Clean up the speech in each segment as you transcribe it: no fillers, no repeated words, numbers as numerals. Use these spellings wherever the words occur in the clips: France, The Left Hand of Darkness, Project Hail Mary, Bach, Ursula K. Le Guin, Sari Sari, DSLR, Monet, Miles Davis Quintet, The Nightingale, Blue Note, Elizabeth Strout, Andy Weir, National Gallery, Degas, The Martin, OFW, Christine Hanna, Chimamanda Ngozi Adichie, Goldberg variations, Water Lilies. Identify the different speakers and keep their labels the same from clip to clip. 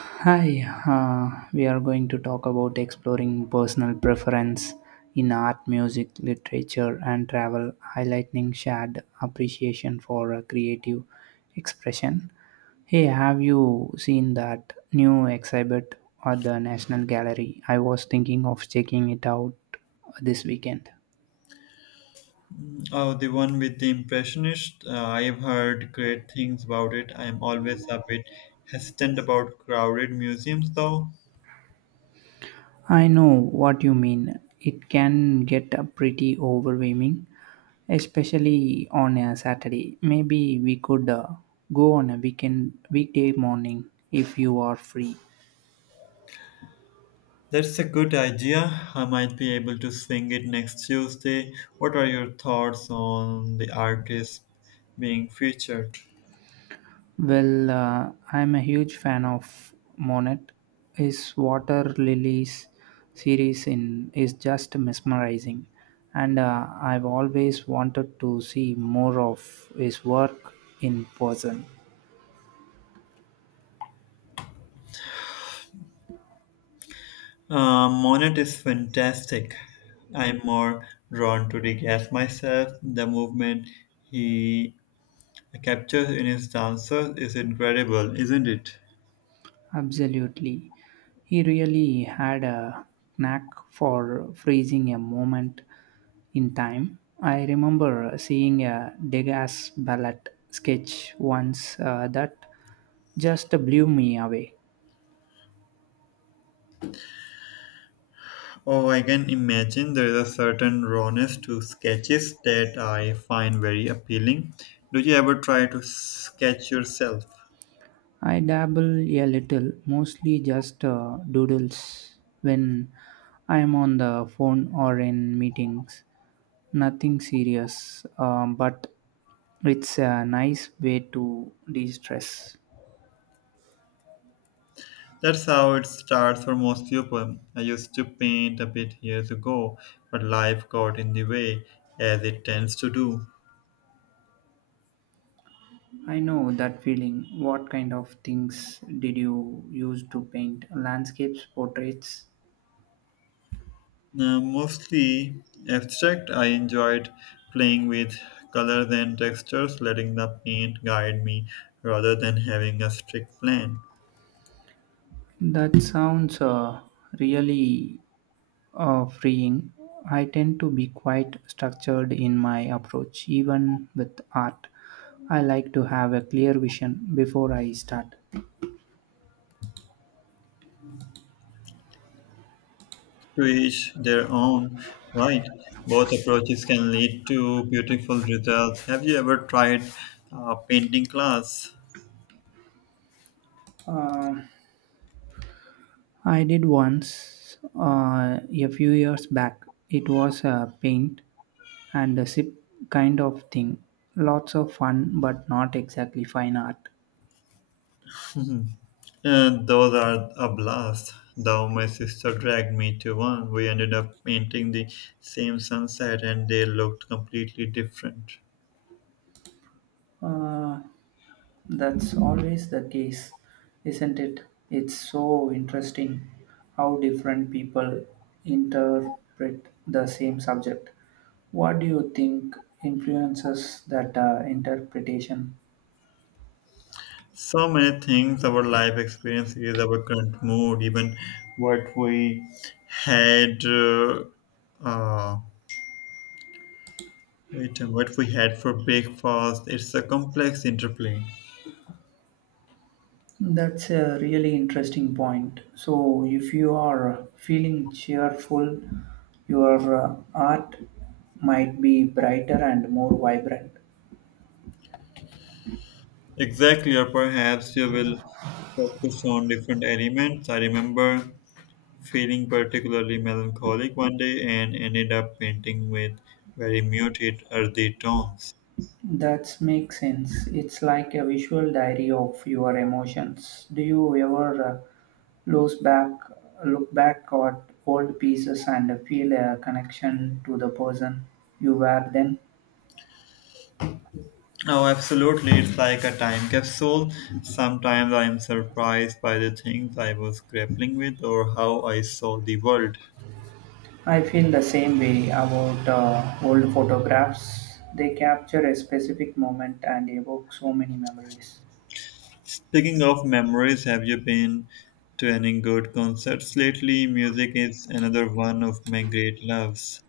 Speaker 1: Hi, we are going to talk about exploring personal preference in art, music, literature, and travel, highlighting shared appreciation for creative expression. Hey, have you seen that new exhibit at the National Gallery? I was thinking of checking it out this weekend.
Speaker 2: Oh, the one with the impressionist. I've heard great things about it. I'm always a bit hesitant about crowded museums, though.
Speaker 1: I know what you mean. It can get pretty overwhelming, especially on a Saturday. Maybe we could go on a weekend weekday morning if you are free.
Speaker 2: That's a good idea. I might be able to sing it next Tuesday. What are your thoughts on the artist being featured?
Speaker 1: Well, I'm a huge fan of Monet. His Water Lilies series in is just mesmerizing, and I've always wanted to see more of his work in person.
Speaker 2: Monet is fantastic. I'm more drawn to the gas myself. The movement he captures in his dances is incredible, isn't it?
Speaker 1: Absolutely. He really had a knack for freezing a moment in time. I remember seeing a Degas ballet sketch once that just blew me away.
Speaker 2: Oh, I can imagine there is a certain rawness to sketches that I find very appealing. Do you ever try to sketch yourself?
Speaker 1: I dabble a little, mostly just doodles when I am on the phone or in meetings. Nothing serious, but it's a nice way to de stress.
Speaker 2: That's how it starts for most people. I used to paint a bit years ago, but life got in the way, as it tends to do.
Speaker 1: I know that feeling. What kind of things did you use to paint? Landscapes, portraits?
Speaker 2: Now, mostly abstract, I enjoyed playing with colors and textures, letting the paint guide me rather than having a strict plan.
Speaker 1: That sounds really freeing. I tend to be quite structured in my approach, even with art. I like to have a clear vision before I start.
Speaker 2: To each their own, right? Both approaches can lead to beautiful results. Have you ever tried painting class?
Speaker 1: Um I did once a few years back. It was a paint and a sip kind of thing. Lots of fun, but not exactly fine art.
Speaker 2: Mhm. And those are a blast. Though my sister dragged me to one, we ended up painting the same sunset and they looked completely different.
Speaker 1: Uh, That's always the case, isn't it? It's so interesting how different people interpret the same subject. What do you think influences that interpretation?
Speaker 2: So many things our life experiences, our current mood, even what we had uh, Wait, and what we had for breakfast, it's a complex interplay.
Speaker 1: That's a really interesting point. So, if you are feeling cheerful, your art might be brighter and more vibrant.
Speaker 2: Exactly, or perhaps you will focus on different elements. I remember feeling particularly melancholic one day and ended up painting with very muted earthy tones.
Speaker 1: That makes sense. It's like a visual diary of your emotions. Do you ever lose back, look back at old pieces and feel a connection to the person you were then?
Speaker 2: Oh, absolutely, it's like a time capsule. Sometimes I am surprised by the things I was grappling with or how I saw the world.
Speaker 1: I feel the same way about old photographs. They capture a specific moment and evoke so many memories.
Speaker 2: Speaking of memories, have you been to any good concerts lately? Music is another one of my great loves.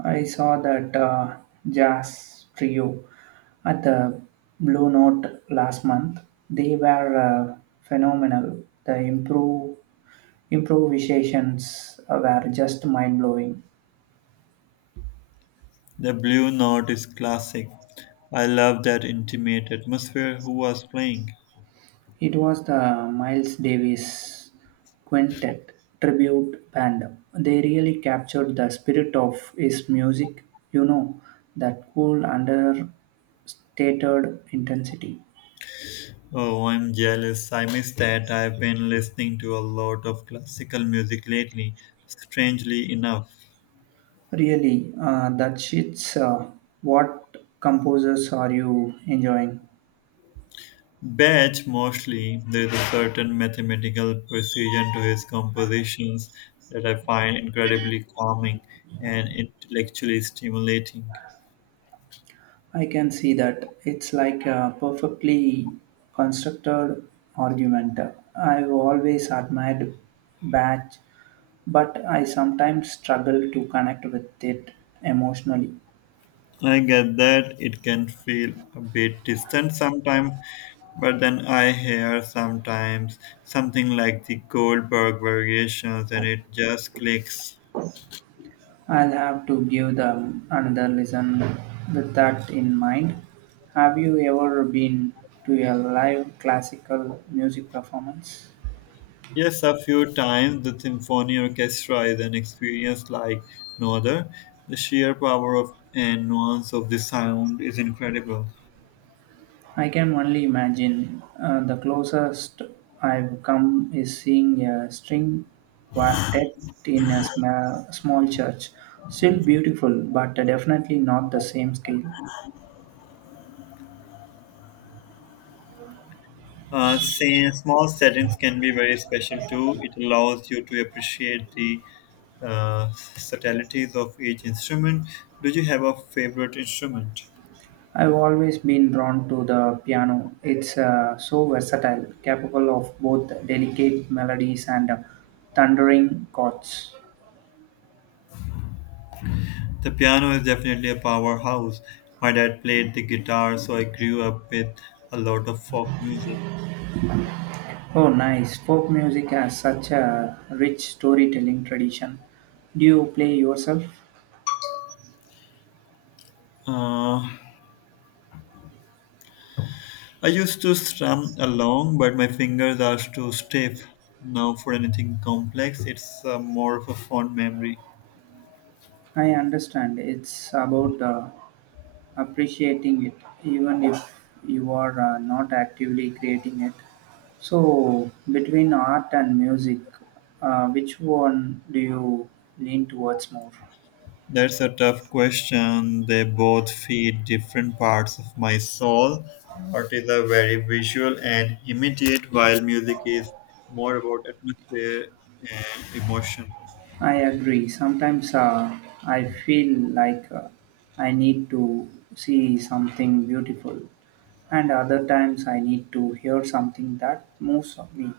Speaker 1: I saw that jazz trio at the Blue Note last month. They were phenomenal. The improvisations were just mind blowing.
Speaker 2: The Blue Note is classic. I love that intimate atmosphere. Who was playing?
Speaker 1: It was the Miles Davis Quintet tribute band. They really captured the spirit of his music, you know, that cool understated intensity.
Speaker 2: Oh, I'm jealous. I miss that. I've been listening to a lot of classical music lately, strangely enough.
Speaker 1: Really, that shit's what composers are you enjoying?
Speaker 2: Bach mostly, there is a certain mathematical precision to his compositions that I find incredibly calming and intellectually stimulating.
Speaker 1: I can see that. It's like a perfectly constructed argument. I've always admired Bach, but I sometimes struggle to connect with it emotionally.
Speaker 2: I get that it can feel a bit distant sometimes, but then I hear sometimes something like the Goldberg variations and it just clicks.
Speaker 1: I'll have to give them another listen with that in mind. Have you ever been to a live classical music performance?
Speaker 2: Yes, a few times the symphony orchestra is an experience like no other. The sheer power of and nuance of the sound is incredible.
Speaker 1: I can only imagine. The closest I've come is seeing a string quartet in a small church. Still beautiful, but definitely not the same scale.
Speaker 2: Small settings can be very special too. It allows you to appreciate the subtleties of each instrument. Do you have a favorite instrument?
Speaker 1: I've always been drawn to the piano. It's so versatile, capable of both delicate melodies and thundering chords.
Speaker 2: The piano is definitely a powerhouse. My dad played the guitar, so I grew up with a lot of folk music.
Speaker 1: Oh, nice. Folk music has such a rich storytelling tradition. Do you play yourself?
Speaker 2: Uh, I used to strum along, but my fingers are too stiff now for anything complex. It's more of a fond memory.
Speaker 1: I understand. It's about appreciating it, even if you are not actively creating it. So, between art and music, which one do you lean towards more?
Speaker 2: That's a tough question. They both feed different parts of my soul. Art is a very visual and immediate, while music is more about atmosphere and emotion.
Speaker 1: I agree. Sometimes I feel like I need to see something beautiful, and other times I need to hear something that moves me.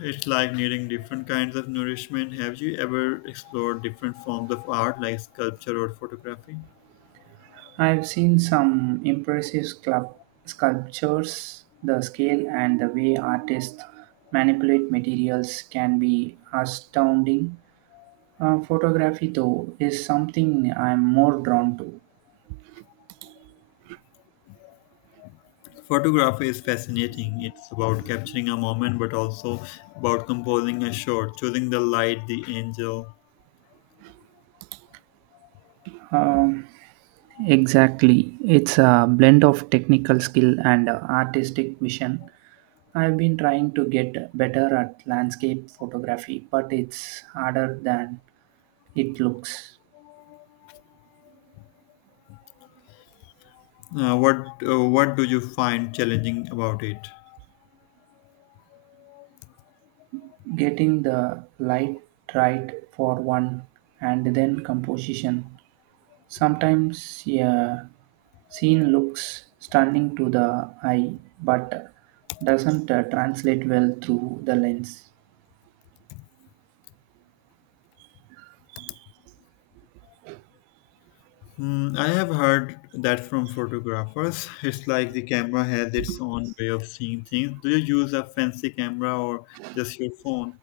Speaker 2: It's like needing different kinds of nourishment. Have you ever explored different forms of art like sculpture or photography?
Speaker 1: I've seen some impressive sculptures. The scale and the way artists manipulate materials can be astounding. Photography, though, is something I'm more drawn to.
Speaker 2: Photography is fascinating. It's about capturing a moment, but also about composing a shot, choosing the light, the angle.
Speaker 1: Um, exactly. It's a blend of technical skill and artistic vision. I've been trying to get better at landscape photography, but it's harder than it looks.
Speaker 2: What do you find challenging about it?
Speaker 1: Getting the light right for one, and then composition. Sometimes a scene looks stunning to the eye but doesn't translate well through the lens.
Speaker 2: Hmm, I have heard that from photographers. It's like the camera has its own way of seeing things. Do you use a fancy camera or just your phone?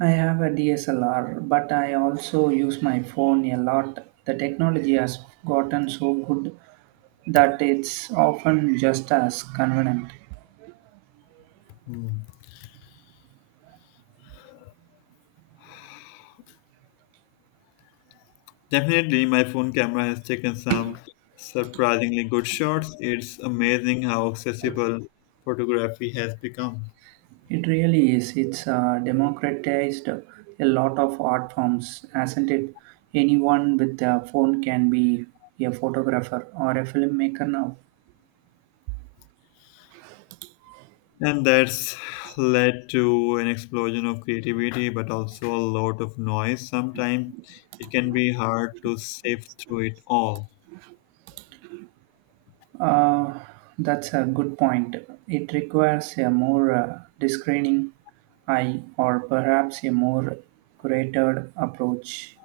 Speaker 1: I have a DSLR but I also use my phone a lot. The technology has gotten so good that it's often just as convenient.
Speaker 2: Definitely, my phone camera has taken some surprisingly good shots. It's amazing how accessible photography has become.
Speaker 1: It really is. It's democratized a lot of art forms, hasn't it? Anyone with a phone can be a photographer or a filmmaker now.
Speaker 2: And that's led to an explosion of creativity, but also a lot of noise. Sometimes it can be hard to sift through it all.
Speaker 1: Uh, that's a good point. It requires a more discerning eye, or perhaps a more curated approach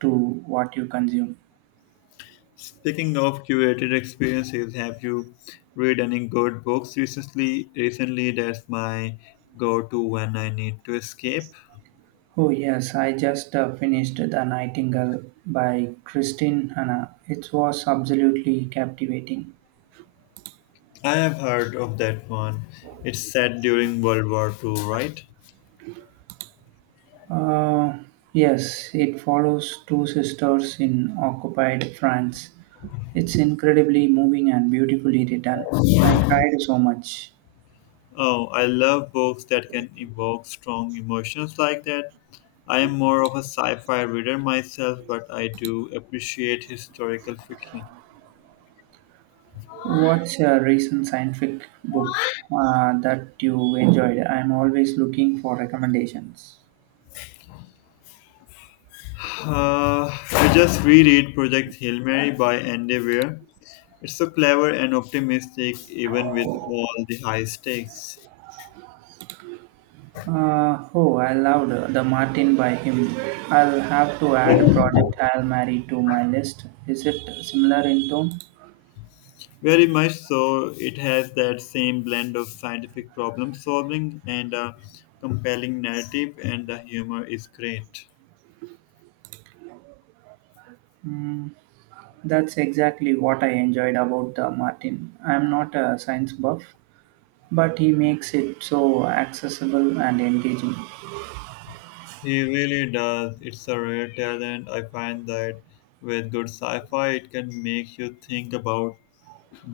Speaker 1: to what you consume.
Speaker 2: Speaking of curated experiences, have you read any good books recently? Recently, that's my go-to when I need to escape.
Speaker 1: Oh, yes, I just finished The Nightingale by Christine Hanna. It was absolutely captivating.
Speaker 2: I have heard of that one. It's set during World War II, right?
Speaker 1: Uh, yes, it follows two sisters in occupied France. It's incredibly moving and beautifully written. I cried so much.
Speaker 2: Oh, I love books that can evoke strong emotions like that. I am more of a sci fi reader myself, but I do appreciate historical fiction.
Speaker 1: What's a recent scientific book that you enjoyed? I'm always looking for recommendations.
Speaker 2: I just reread Project Hail Mary by Andy Weir. It's so clever and optimistic, even with all the high stakes.
Speaker 1: Oh, I loved The Martin by him. I'll have to add Project Hail Mary to my list. Is it similar in tone?
Speaker 2: Very much so, it has that same blend of scientific problem solving and a compelling narrative, and the humor is great.
Speaker 1: Hmm. That's exactly what I enjoyed about the Martin. I'm not a science buff, but he makes it so accessible and engaging.
Speaker 2: He really does. It's a rare talent. I find that with good sci fi, it can make you think about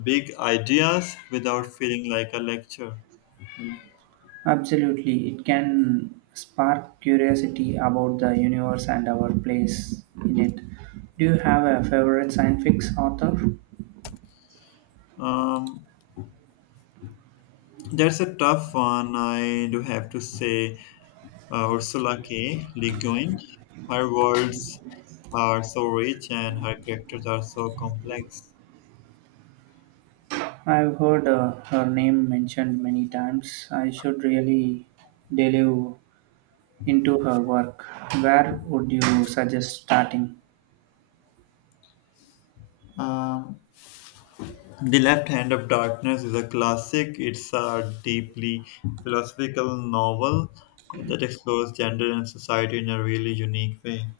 Speaker 2: big ideas without feeling like a lecture.
Speaker 1: Absolutely, it can spark curiosity about the universe and our place in it. Do you have a favorite science fiction author?
Speaker 2: Um, that's a tough one, I do have to say. Ursula K. Le Guin, her worlds are so rich and her characters are so complex.
Speaker 1: I've heard her name mentioned many times. I should really delve into her work. Where would you suggest starting?
Speaker 2: Um, The Left Hand of Darkness is a classic. It's a deeply philosophical novel that explores gender and society in a really unique way.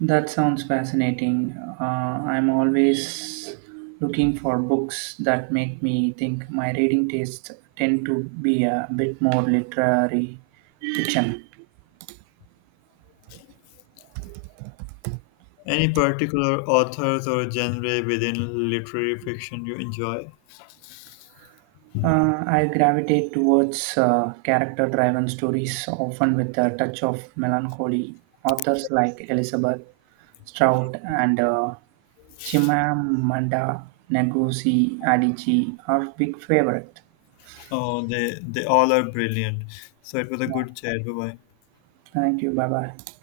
Speaker 1: That sounds fascinating. I'm always looking for books that make me think. My reading tastes tend to be a bit more literary fiction.
Speaker 2: Any particular authors or genre within literary fiction you enjoy?
Speaker 1: I gravitate towards character driven stories, often with a touch of melancholy. Authors like Elizabeth Strout and Chimamanda Ngozi Adichie are big favorites.
Speaker 2: Oh, they all are brilliant. So it was a good chat. Bye bye.
Speaker 1: Thank you. Bye bye.